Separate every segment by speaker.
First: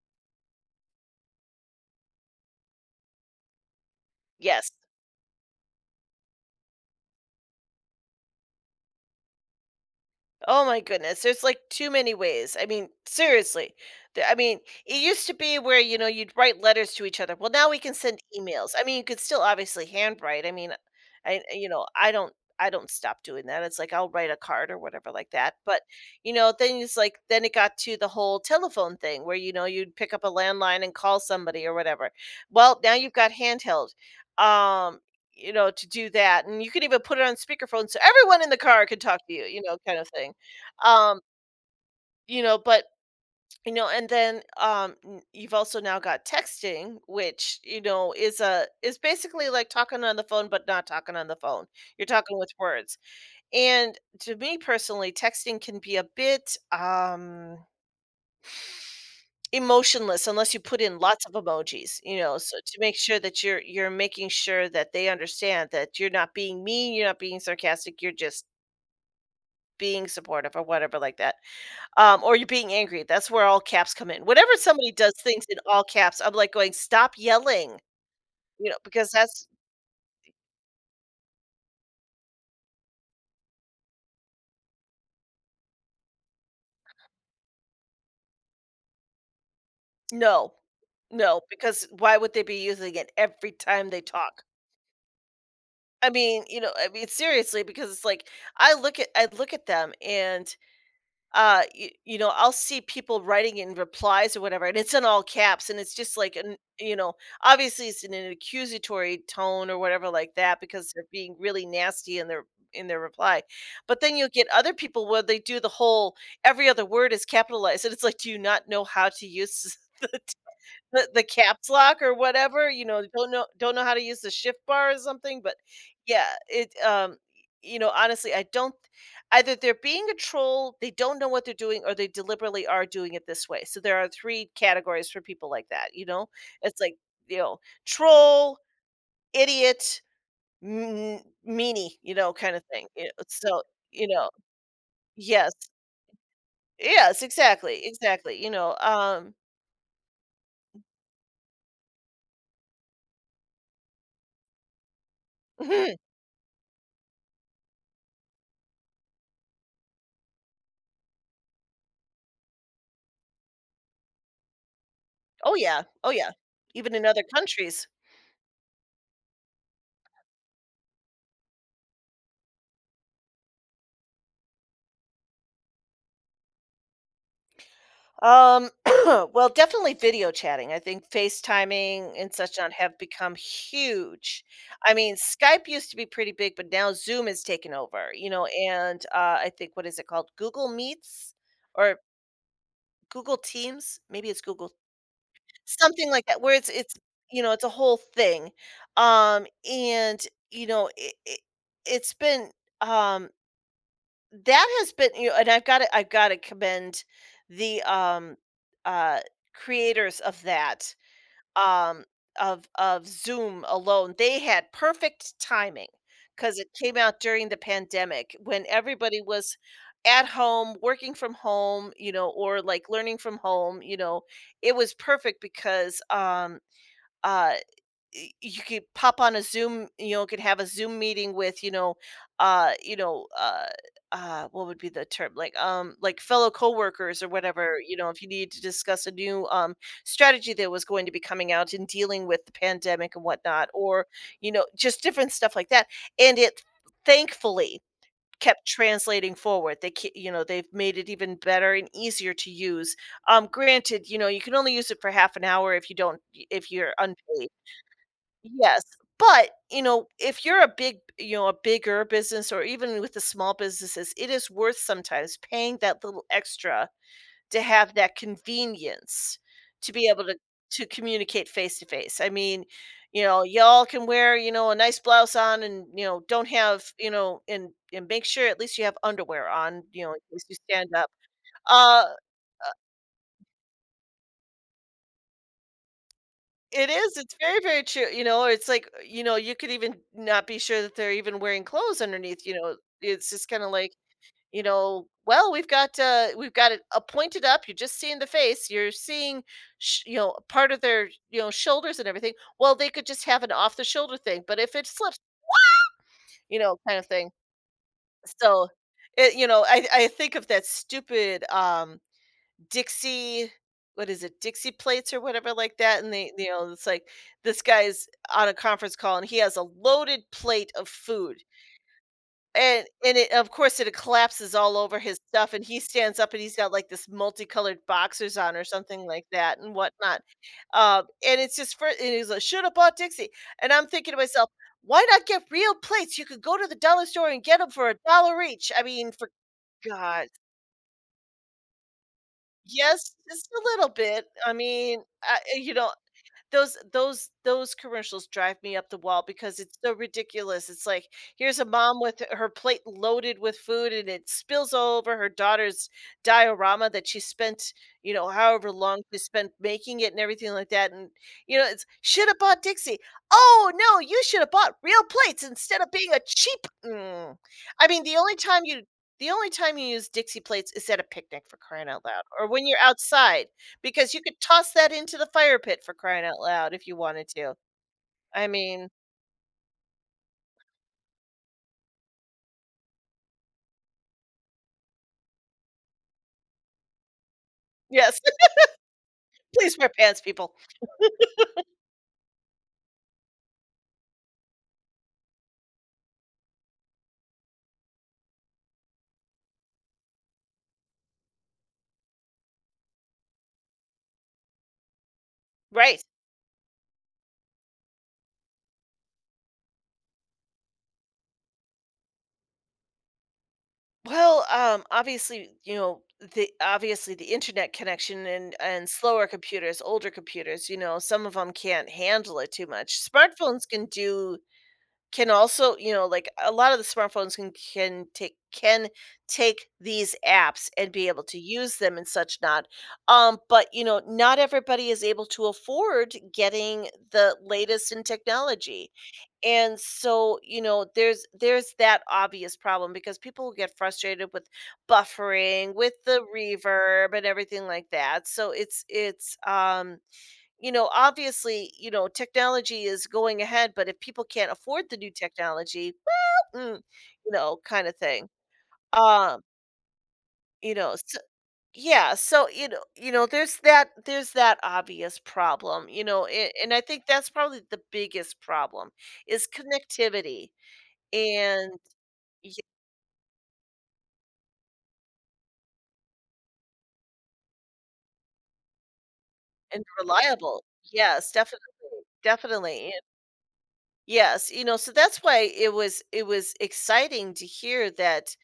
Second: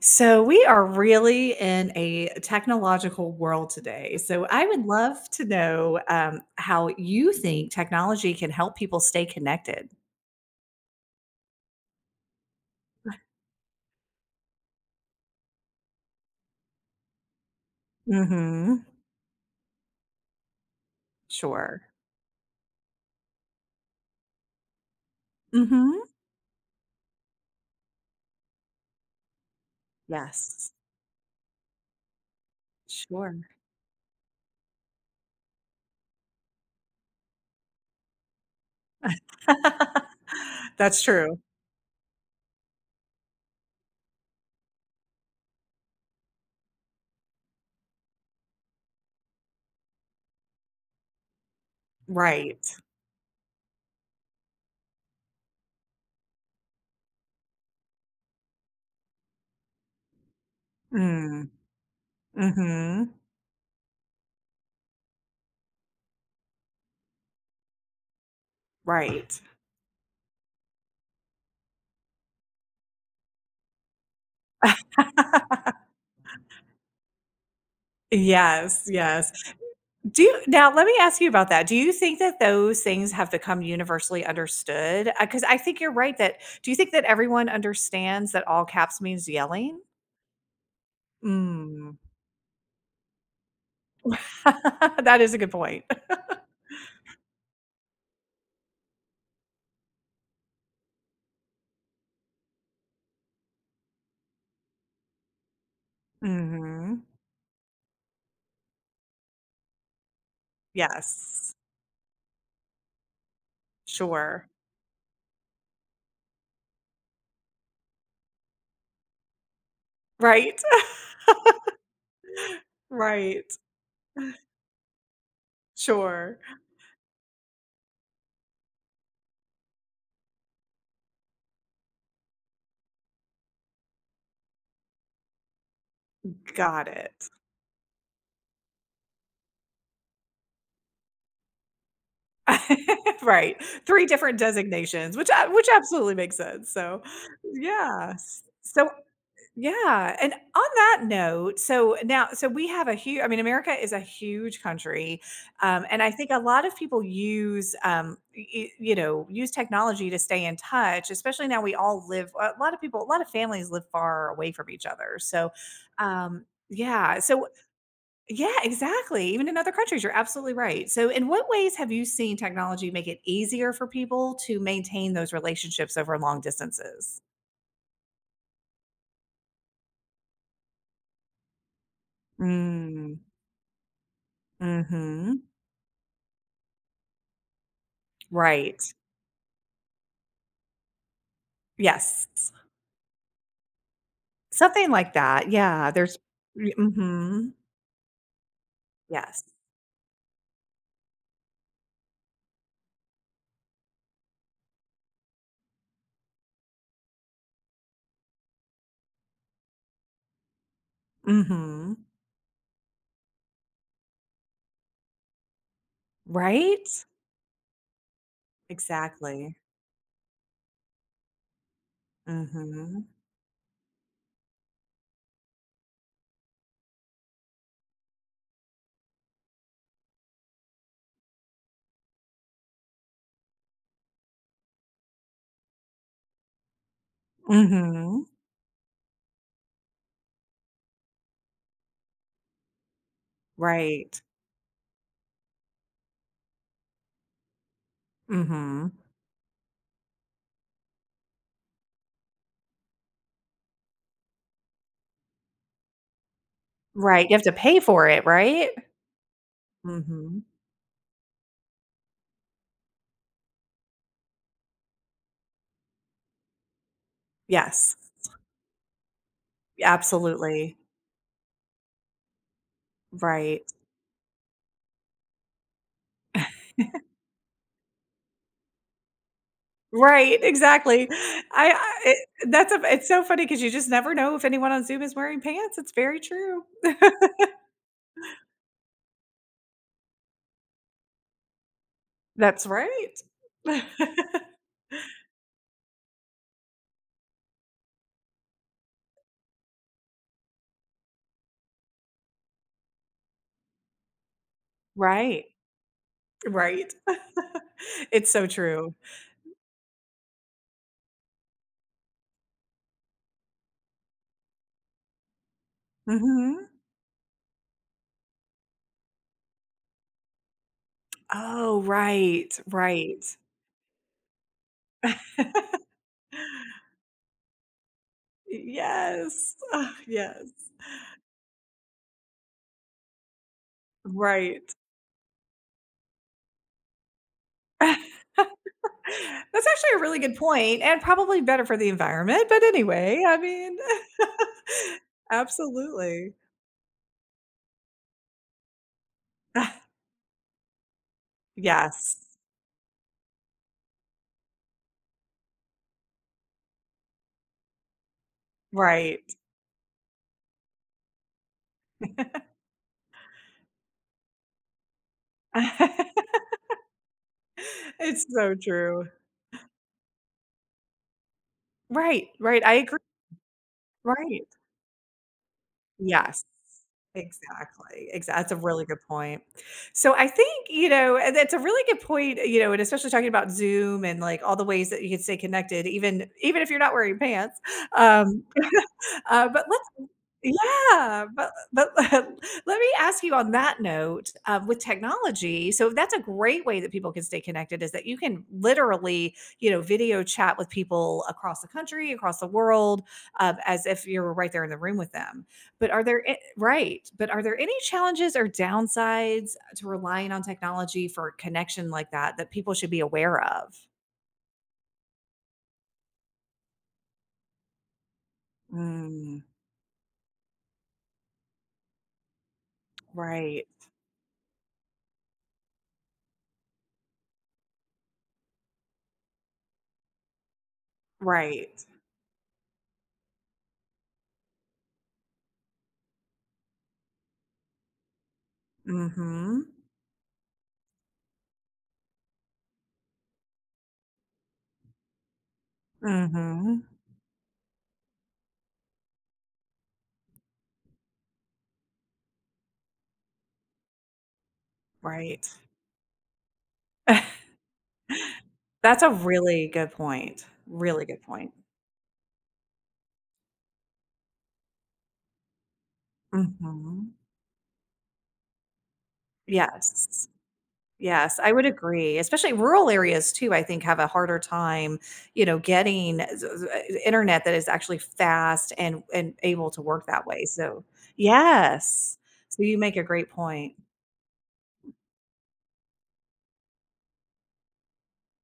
Speaker 1: So, we are really in a technological world today. So, I
Speaker 2: Yes.
Speaker 1: would love to know how you think technology can help people stay connected.
Speaker 2: Oh my goodness, there's like too many ways. I mean, seriously. I mean, it used to be where you know you'd write letters to each other. Well, now we can send emails. I
Speaker 1: Hmm.
Speaker 2: mean, you could still obviously handwrite. I mean, I you know
Speaker 1: Sure.
Speaker 2: I don't stop doing that. It's like I'll write a card or whatever like that. But
Speaker 1: Hmm.
Speaker 2: you know, then it's like then it got to the whole telephone thing where you know you'd pick up a
Speaker 1: Yes.
Speaker 2: landline and call somebody or whatever. Well, now you've got
Speaker 1: Sure.
Speaker 2: handheld. Um, you know, to do that. And you can even put it on speakerphone so everyone in the car could talk to you, you know, kind of thing.
Speaker 1: That's
Speaker 2: Um,
Speaker 1: true.
Speaker 2: you know, but and then you've also now got texting, which, you know, is basically like talking on the phone but not talking on the phone. You're talking with
Speaker 1: Right.
Speaker 2: words. And to me personally, texting can be a bit emotionless unless you put in lots of
Speaker 1: Mm.
Speaker 2: emojis, you know, so to make
Speaker 1: Hmm.
Speaker 2: sure that you're making sure that they understand that you're not being mean, you're not being sarcastic, you're just
Speaker 1: Right.
Speaker 2: being supportive or whatever like that, or you're being angry. That's where all caps come in. Whenever somebody does things in all caps, I'm like going, "Stop yelling," you know,
Speaker 1: Yes.
Speaker 2: because
Speaker 1: Yes.
Speaker 2: that's
Speaker 1: Do you now let me ask you about that. Do you think that those things have become universally understood? Because I think you're right that do you think that everyone understands that all caps means yelling?
Speaker 2: no, no, because
Speaker 1: Mm.
Speaker 2: why would they be using it every time they talk?
Speaker 1: That is a good point.
Speaker 2: I mean, you know, I mean, seriously, because it's like I look at them and you, you know, I'll see people writing in replies or whatever and it's in all caps and it's just like an, you
Speaker 1: Mhm.
Speaker 2: know, obviously it's in an accusatory tone or whatever like that because they're being
Speaker 1: Yes.
Speaker 2: really nasty in their reply. But then you'll get
Speaker 1: Sure.
Speaker 2: other people where they do the whole every other word is capitalized and it's like, do you not know how to use the
Speaker 1: Right.
Speaker 2: the caps lock or whatever, you know,
Speaker 1: Right.
Speaker 2: don't know how to use the shift bar or something. But yeah,
Speaker 1: Sure.
Speaker 2: it, you know, honestly, I don't — either they're being a troll, they don't know what they're doing, or they deliberately are doing it this way. So there are 3 categories for people like that, you know? It's
Speaker 1: Got
Speaker 2: like,
Speaker 1: it.
Speaker 2: you know, troll, idiot, m meanie, you know, kinda thing. You know,
Speaker 1: Right.
Speaker 2: so, you
Speaker 1: 3
Speaker 2: know.
Speaker 1: different designations, which a
Speaker 2: Yes.
Speaker 1: which absolutely makes sense, so,
Speaker 2: Yes, exactly, exactly,
Speaker 1: yes.
Speaker 2: you know,
Speaker 1: So
Speaker 2: um,
Speaker 1: yeah, and on that note, so we have a huge, I mean, America is a huge country, and I think a lot of people use, y you know, use technology to stay in touch, especially now we all live, a lot of families live far away from each other, so,
Speaker 2: oh, yeah. Oh, yeah. Even in
Speaker 1: yeah,
Speaker 2: other
Speaker 1: so
Speaker 2: countries.
Speaker 1: yeah, exactly, even in other countries, you're absolutely right, so in what ways have you seen technology make it easier for people to maintain those relationships over long distances?
Speaker 2: Um, well, definitely video chatting. I think FaceTiming and such on have
Speaker 1: Mm,
Speaker 2: become huge. I mean,
Speaker 1: mhm.
Speaker 2: Skype used to be pretty big, but now Zoom has taken over, you know,
Speaker 1: Right.
Speaker 2: and I think, what is it called? Google Meets or
Speaker 1: Yes.
Speaker 2: Google Teams? Maybe it's Google
Speaker 1: Something like that. Yeah,
Speaker 2: something
Speaker 1: there's
Speaker 2: like that, where it's
Speaker 1: y
Speaker 2: it's you know,
Speaker 1: Mhm.
Speaker 2: it's a whole thing.
Speaker 1: Yes.
Speaker 2: And you know, it it's been, um, that has been, you know, and I've gotta commend the, uh, creators of that,
Speaker 1: Mhm.
Speaker 2: um, of Zoom alone. They had perfect timing because it
Speaker 1: Right?
Speaker 2: came out during the pandemic when everybody
Speaker 1: Exactly.
Speaker 2: was at home, working from home, you know, or like
Speaker 1: Mhm.
Speaker 2: learning from home, you know. It was perfect because, uh you could pop on a Zoom, you know, could have a Zoom meeting with, you know, uh, you know, uh, what would be the term? Like fellow coworkers or whatever, you know, if
Speaker 1: Mhm.
Speaker 2: you needed to discuss a new, um, strategy that was going to be coming out in dealing with the pandemic and whatnot, or
Speaker 1: Right.
Speaker 2: you know, just different stuff like that. And it thankfully kept
Speaker 1: Mhm.
Speaker 2: translating forward. You know, they've made it even better and easier to use. Granted, you know, you can only use it for half an hour if you don't, if you're
Speaker 1: Right, you have
Speaker 2: unpaid.
Speaker 1: to pay for it, right?
Speaker 2: Yes, but, you know,
Speaker 1: Mhm.
Speaker 2: if you're a big, you know, a bigger business, or even with the small businesses, it is worth sometimes paying that little extra to have
Speaker 1: Yes.
Speaker 2: that convenience, to be able to
Speaker 1: Absolutely.
Speaker 2: communicate face to face. I mean, you know,
Speaker 1: Right.
Speaker 2: y'all can wear, you know, a nice blouse on and, you know, don't have, you know, and make sure at least you have underwear on, you know, in
Speaker 1: Right,
Speaker 2: case you stand
Speaker 1: exactly.
Speaker 2: up.
Speaker 1: I
Speaker 2: Uh
Speaker 1: it that's a, it's so funny because you just never know if anyone on Zoom is wearing pants, it's very true.
Speaker 2: It is, it's very, very true, you know. It's like, you know, you could even not be sure that they're even wearing clothes underneath, you
Speaker 1: That's
Speaker 2: know,
Speaker 1: right.
Speaker 2: it's just kinda like, you know, well, we've got it, pointed up, you're just seeing the face, you're seeing sh you know, part of their, you know, shoulders and everything. Well, they could just have an off the shoulder thing, but if it slips,
Speaker 1: Right.
Speaker 2: you know,
Speaker 1: Right.
Speaker 2: kind of thing.
Speaker 1: It's so
Speaker 2: So,
Speaker 1: true.
Speaker 2: it you know, I think of that stupid, um, Dixie, what is it? Dixie plates or whatever like that, and they, you
Speaker 1: Mhm.
Speaker 2: know, it's like this guy's on a conference call and he has a loaded plate of food.
Speaker 1: Oh, right,
Speaker 2: And
Speaker 1: right.
Speaker 2: it of course it collapses all over his stuff and he stands up and he's got like this multicolored boxers on or something like
Speaker 1: Yes.
Speaker 2: that and
Speaker 1: Oh,
Speaker 2: whatnot.
Speaker 1: yes.
Speaker 2: And it's just for, and he's like, "Should have bought Dixie." And I'm thinking to myself,
Speaker 1: Right.
Speaker 2: why not get real plates? You could go to the dollar store and get them for a dollar each. I mean, for
Speaker 1: That's actually a really
Speaker 2: God.
Speaker 1: good point and probably better for the environment, but
Speaker 2: Yes,
Speaker 1: anyway, I
Speaker 2: just a
Speaker 1: mean.
Speaker 2: little bit. I mean, I you know,
Speaker 1: Absolutely.
Speaker 2: those commercials drive me up the wall because it's so ridiculous. It's like, here's a mom
Speaker 1: Yes.
Speaker 2: with her plate loaded with food and it spills all over her daughter's diorama that she spent, you know, however long she
Speaker 1: Right.
Speaker 2: spent making it and everything like that. And you know, it's "Should have bought Dixie." Oh no, you should have bought real plates instead of being a cheap, mm. I mean,
Speaker 1: It's so true.
Speaker 2: the only time you use Dixie plates is at a picnic for crying out loud,
Speaker 1: Right,
Speaker 2: or
Speaker 1: right,
Speaker 2: when
Speaker 1: I
Speaker 2: you're
Speaker 1: agree.
Speaker 2: outside. Because you could
Speaker 1: Right.
Speaker 2: toss that into the fire pit for crying out
Speaker 1: Yes.
Speaker 2: loud if you wanted to.
Speaker 1: Exactly, exactly.
Speaker 2: I
Speaker 1: That's a really
Speaker 2: mean,
Speaker 1: good point. So I think, you know, and that's a really good point, you know, and especially talking about Zoom and, like, all the ways that you can stay connected even if you're not wearing pants.
Speaker 2: yes,
Speaker 1: Um, but
Speaker 2: please
Speaker 1: let
Speaker 2: wear pants, people.
Speaker 1: yeah, but let me ask you on that note, with technology, so that's a great way that people can stay connected is that you can literally, you know, video chat with people across the country, across the world, as if you were right there in the room with them. But
Speaker 2: Right.
Speaker 1: are there a- right, but are there any challenges or downsides to relying on technology for connection like that that people should be aware of?
Speaker 2: Well, obviously, you know, the internet connection and slower
Speaker 1: Mm,
Speaker 2: computers, older computers, you know, some of them 'em can't handle it too much.
Speaker 1: right,
Speaker 2: Smartphones can do. Can also, you know, like a lot of the smartphones can can take these apps and be able to use
Speaker 1: right.
Speaker 2: them and such not. But you know, not everybody is able to afford getting the latest in technology.
Speaker 1: Mm-hmm.
Speaker 2: And so, you know, there's that obvious problem because people get frustrated with buffering, with the
Speaker 1: Mm-hmm.
Speaker 2: reverb and everything like that. So it's um, you know, obviously, you know, technology is going ahead, but if people can't afford the new
Speaker 1: Right.
Speaker 2: technology, mm, you know, kind of thing.
Speaker 1: That's a
Speaker 2: Um,
Speaker 1: really good point.
Speaker 2: you know,
Speaker 1: Really
Speaker 2: so,
Speaker 1: good point.
Speaker 2: yeah, so you know, there's that obvious problem, you know, and I think
Speaker 1: Mhm.
Speaker 2: that's probably the biggest problem is
Speaker 1: Yes.
Speaker 2: connectivity
Speaker 1: Yes, I would
Speaker 2: and
Speaker 1: agree,
Speaker 2: y-
Speaker 1: especially rural areas too, I think, have a harder time, you know, getting internet that is actually fast and able to
Speaker 2: and
Speaker 1: work that way,
Speaker 2: reliable.
Speaker 1: so
Speaker 2: Yes, definitely,
Speaker 1: yes. So you
Speaker 2: definitely. And
Speaker 1: make a great point.
Speaker 2: yes, you know, so that's why it was, it was exciting to hear that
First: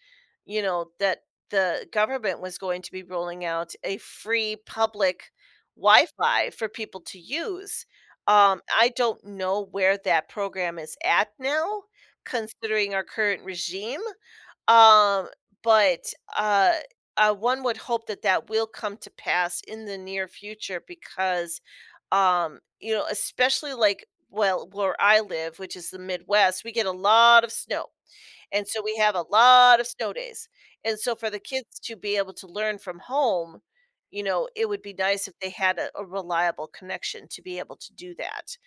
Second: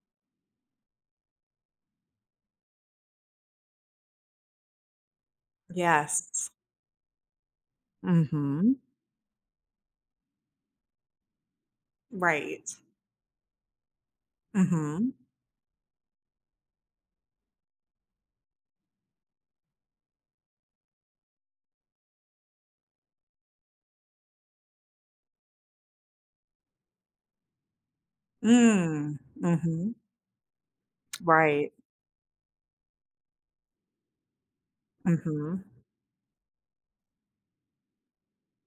Speaker 2: you know, that the government was going to be rolling out a free public
Speaker 1: Yes.
Speaker 2: Wi-Fi for people to use.
Speaker 1: Mhm.
Speaker 2: I don't know where that program is at now,
Speaker 1: Right.
Speaker 2: considering our current regime.
Speaker 1: Mhm.
Speaker 2: Um, but uh, one would hope that that will come to pass in the near future because, you know, especially like, well, where I live, which is the Midwest, we get a lot of snow and so we have
Speaker 1: Mm.
Speaker 2: a lot of
Speaker 1: Mhm.
Speaker 2: snow days. And so for the
Speaker 1: Right.
Speaker 2: kids to be able to learn from home, you know, it would be nice if they
Speaker 1: Mhm.
Speaker 2: had a reliable connection to be able to do that,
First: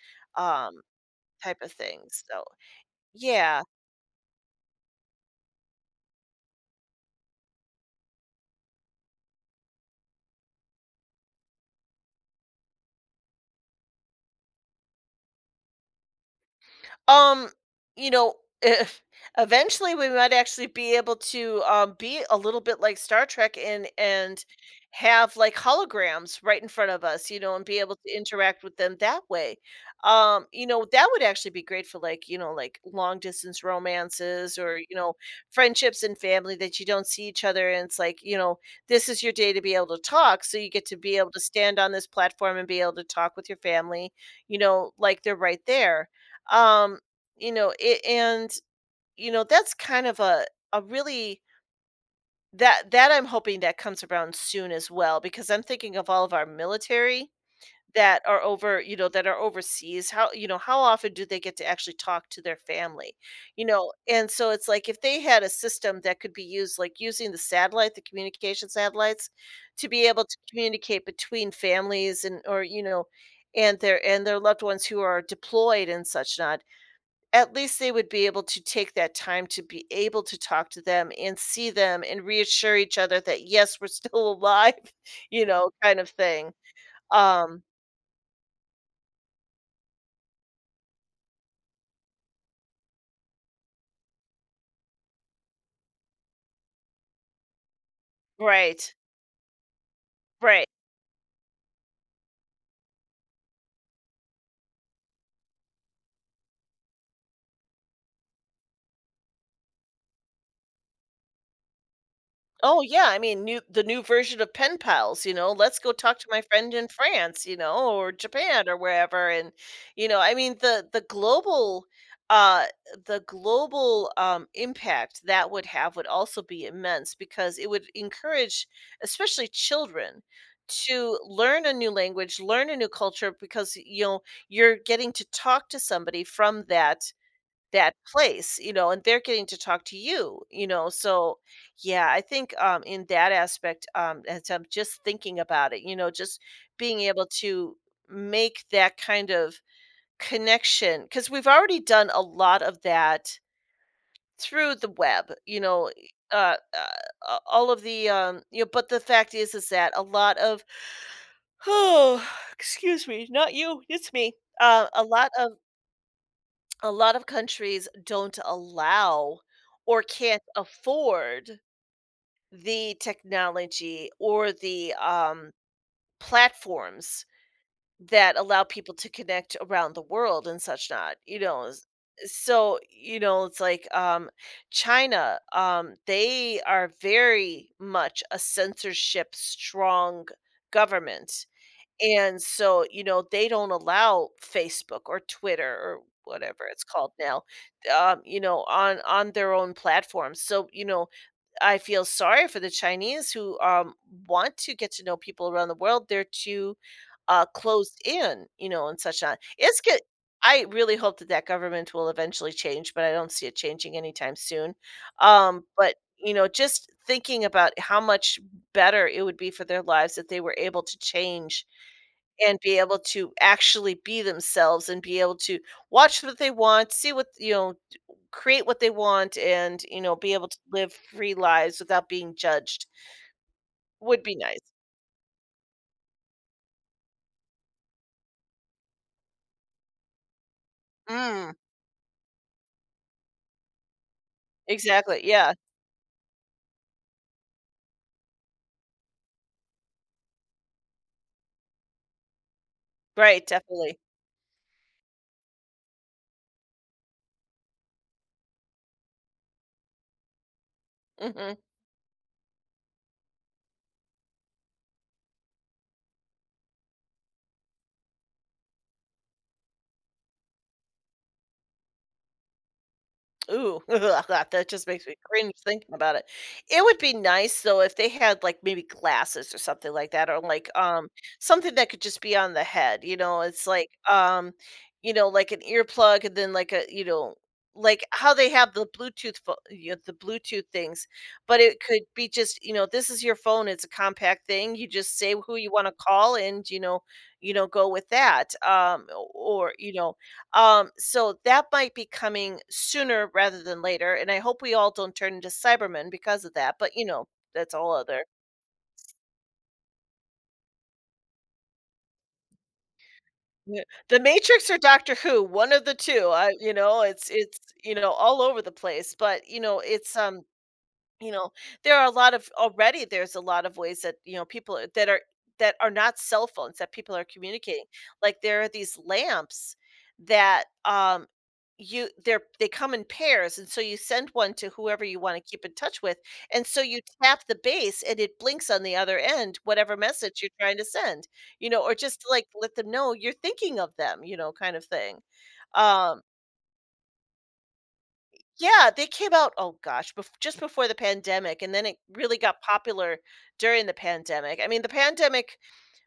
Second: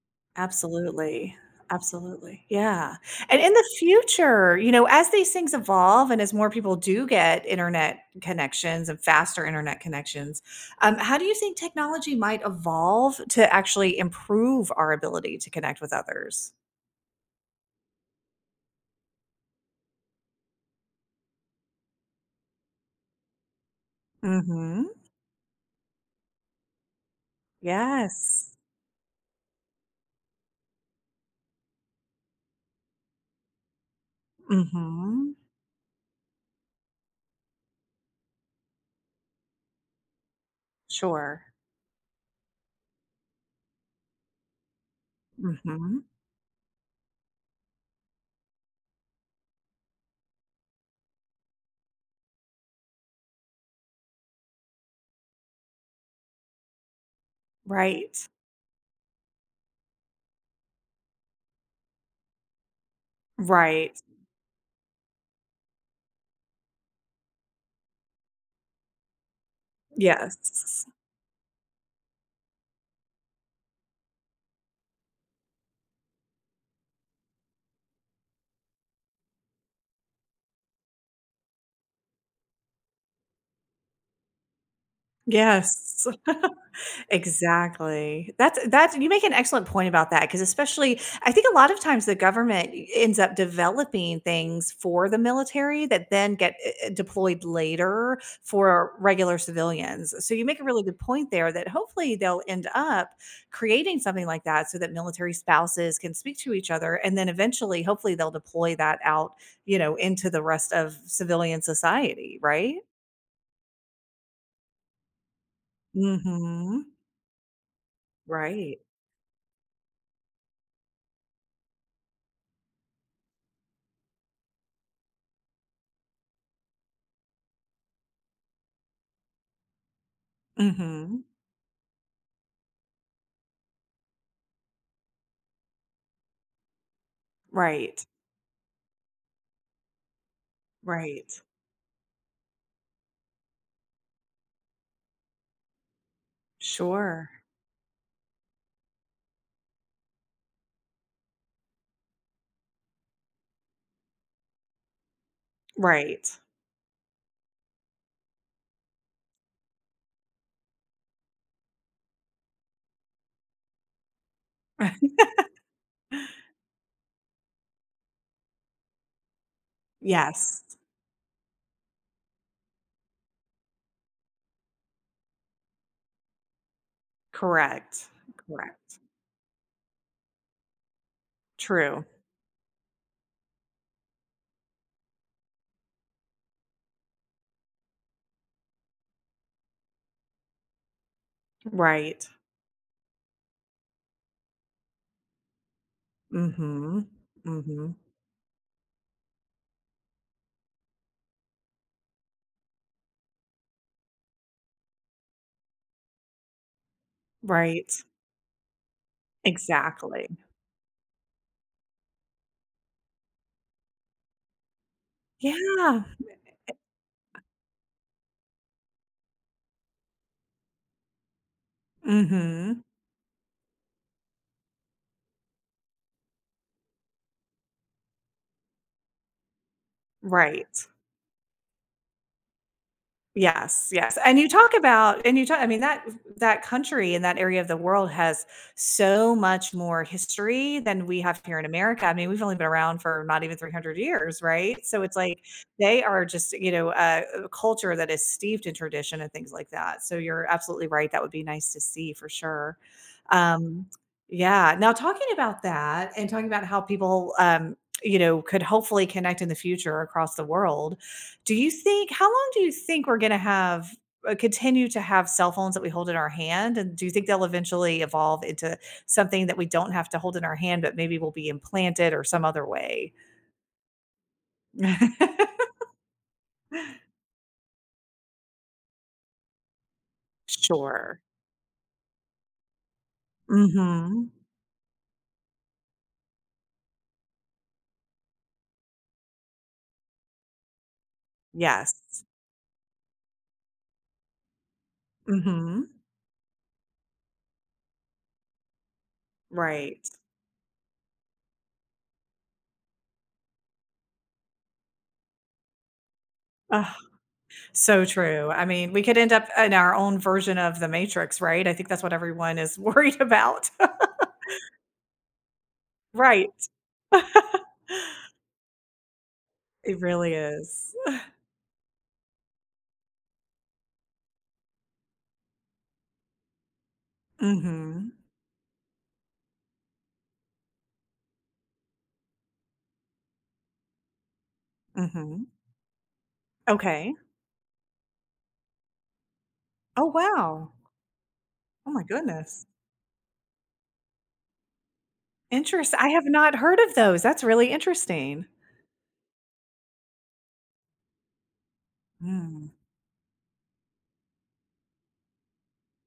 Speaker 2: um,
Speaker 1: Absolutely,
Speaker 2: type of thing. So,
Speaker 1: absolutely, yeah, and in
Speaker 2: yeah.
Speaker 1: the future, you know, as these things evolve and as more people do get internet connections and faster internet connections, how do you think technology might evolve to actually improve our ability to connect with others?
Speaker 2: Um, you know, if eventually we might actually be able to, be a little bit like Star Trek and
Speaker 1: Mhm.
Speaker 2: have like holograms right in front of us, you know, and be able to
Speaker 1: Yes.
Speaker 2: interact with them that way. You know, that would actually be great for, like, you know, like long distance romances, or, you know,
Speaker 1: Mhm.
Speaker 2: friendships and family that you don't see each other, and it's like, you know, this is your day to be able to talk, so you get to be able to
Speaker 1: Sure.
Speaker 2: stand on this platform and be able to talk with your family, you know, like they're right
Speaker 1: Mhm.
Speaker 2: there, um, you know, it and, you know, that's kind of a really that I'm hoping that comes around soon as well, because I'm thinking of all of our military
Speaker 1: Right.
Speaker 2: that are over, you know, that are overseas. How, you know, how often do they get to actually talk to their family? You know,
Speaker 1: Right.
Speaker 2: and so it's like if they had a system that could be used like using the satellite, the communication satellites to be able to
Speaker 1: Yes.
Speaker 2: communicate between families and or, you know, and their loved ones who are deployed and such not at least they would be able to take that time to be able to talk to them and see them and reassure each other that yes, we're still alive, you know, kind
Speaker 1: Yes.
Speaker 2: of thing. Um,
Speaker 1: Exactly. That's you make an excellent point about that because especially I think a lot of times the government ends up developing things for the military that then get, deployed later for
Speaker 2: right,
Speaker 1: regular civilians. So you make a
Speaker 2: right.
Speaker 1: really good point there that hopefully they'll end up creating something like that so that military spouses can speak to each other, and then eventually, hopefully, they'll deploy that out, you know, into the rest of civilian society, right?
Speaker 2: Oh yeah, I mean, new the new version of pen pals, you know, let's go talk to my friend in
Speaker 1: Mhm.
Speaker 2: France, you know, or Japan or
Speaker 1: Right.
Speaker 2: wherever and you know, I mean uh the global impact that would have would also be immense because it would encourage especially children to
Speaker 1: Mhm.
Speaker 2: learn a new language, learn a new culture because you know, you're getting to talk to somebody from that that
Speaker 1: Right.
Speaker 2: place, you know, and they're getting to talk to you, you know,
Speaker 1: Right.
Speaker 2: so, yeah, I think, in that aspect, as I'm just thinking about it, you know, just being able
Speaker 1: Sure.
Speaker 2: to make that kind of connection because 'cause we've already done a lot of that through the web, you know, e
Speaker 1: Right.
Speaker 2: a all of the, but the fact is that a lot of oh, excuse me, not you, it's me. A lot of a lot of countries don't allow or can't
Speaker 1: Yes.
Speaker 2: afford the technology or the, platforms
Speaker 1: Correct.
Speaker 2: that allow people
Speaker 1: Correct.
Speaker 2: to connect around the world and such not, you know, s
Speaker 1: True.
Speaker 2: so, you know, it's like, China, they are very much a censorship strong government.
Speaker 1: Right.
Speaker 2: And so, you know, they don't allow Facebook or Twitter or whatever it's
Speaker 1: Mhm.
Speaker 2: called now,
Speaker 1: Mhm.
Speaker 2: on their own platforms. So, you know, I feel sorry for the Chinese who want to get to know people around the world. They're too
Speaker 1: Right.
Speaker 2: closed in, you know, and such on. It's good.
Speaker 1: Exactly.
Speaker 2: I really hope that that government will eventually change, but I don't see it changing anytime soon. But
Speaker 1: Yeah.
Speaker 2: just thinking about how much better it would be for their lives if they were able to change and be
Speaker 1: Mhm.
Speaker 2: able to actually be themselves and be able to watch what they want, see what create what they want, and be able to
Speaker 1: Right.
Speaker 2: live free lives without being judged
Speaker 1: Yes, yes,
Speaker 2: would be
Speaker 1: and you
Speaker 2: nice.
Speaker 1: talk about and you talk I mean, that country and that area of the world has so much more history than we have
Speaker 2: Mm,
Speaker 1: here in America. I mean, we've only been around for not even 300 years, right? So it's
Speaker 2: exactly.
Speaker 1: like
Speaker 2: Yeah.
Speaker 1: they are just, you know, a culture that is steeped in tradition and things like that. So you're absolutely right. That would be nice to see for sure.
Speaker 2: Right.
Speaker 1: Um,
Speaker 2: Definitely.
Speaker 1: yeah. Now talking about that and talking about how people, you know, could hopefully connect in the future across the world, do
Speaker 2: Hmm.
Speaker 1: you think how long do you think we're gonna have continue to have cell phones that we hold in our hand, and do you think they'll eventually evolve into something that we don't have to hold in our hand, but maybe will be implanted or some other way?
Speaker 2: Ooh, that just makes me cringe thinking about it. It would be nice though if they had like maybe glasses or something like that, or like
Speaker 1: Sure.
Speaker 2: something that could just be on the head. You know, it's like
Speaker 1: Mhm.
Speaker 2: like an earplug and then like a like how they have the you know, the Bluetooth things, but it
Speaker 1: Yes.
Speaker 2: could be just this is your phone. It's a compact thing. You just say who you want
Speaker 1: Mhm.
Speaker 2: to call and you know, go with that. Or
Speaker 1: Right.
Speaker 2: so that might be coming sooner rather than later, and I hope we all don't turn into Cybermen because of that,
Speaker 1: Ugh,
Speaker 2: but, you know, that's all
Speaker 1: so
Speaker 2: other
Speaker 1: true. I mean, we could end up in our own version of the Matrix, right? I think that's what everyone is worried about.
Speaker 2: Yeah, The Matrix or Doctor Who, one of the two,
Speaker 1: Right.
Speaker 2: I you know, it's, you know, all over the place, but, you know,
Speaker 1: It
Speaker 2: it's,
Speaker 1: really is.
Speaker 2: You know, there are a lot of already there's a lot of ways that, you know, people are that are that are not cell phones that people are communicating.
Speaker 1: Mhm.
Speaker 2: Like there are these lamps that you they come in pairs and so you send one to whoever you want
Speaker 1: Mhm.
Speaker 2: to keep in touch with and so you
Speaker 1: Okay.
Speaker 2: tap the base and it blinks on the other end whatever
Speaker 1: Oh,
Speaker 2: message you're
Speaker 1: wow.
Speaker 2: trying to send
Speaker 1: Oh
Speaker 2: or
Speaker 1: my
Speaker 2: just to, like
Speaker 1: goodness.
Speaker 2: let them know you're thinking of them kind of thing.
Speaker 1: Interest I
Speaker 2: um
Speaker 1: have not heard of those. That's really interesting.
Speaker 2: yeah, they came out, oh gosh, just before the pandemic, and then it really got
Speaker 1: Mm.
Speaker 2: popular during the pandemic. I mean, the pandemic,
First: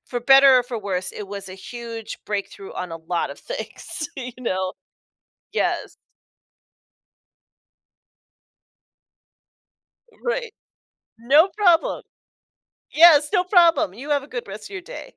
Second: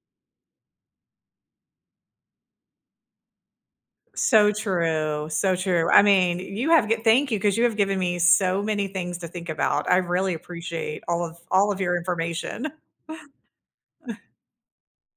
Speaker 2: for better or for worse, it was a huge breakthrough on a lot of things, you
Speaker 1: So
Speaker 2: know?
Speaker 1: true, so true.
Speaker 2: Yes,
Speaker 1: I mean, you have g thank you because you have given me so many things to think about. I really
Speaker 2: right.
Speaker 1: appreciate
Speaker 2: No
Speaker 1: all of your
Speaker 2: problem.
Speaker 1: information.
Speaker 2: Yes, no problem. You have a good rest of your day.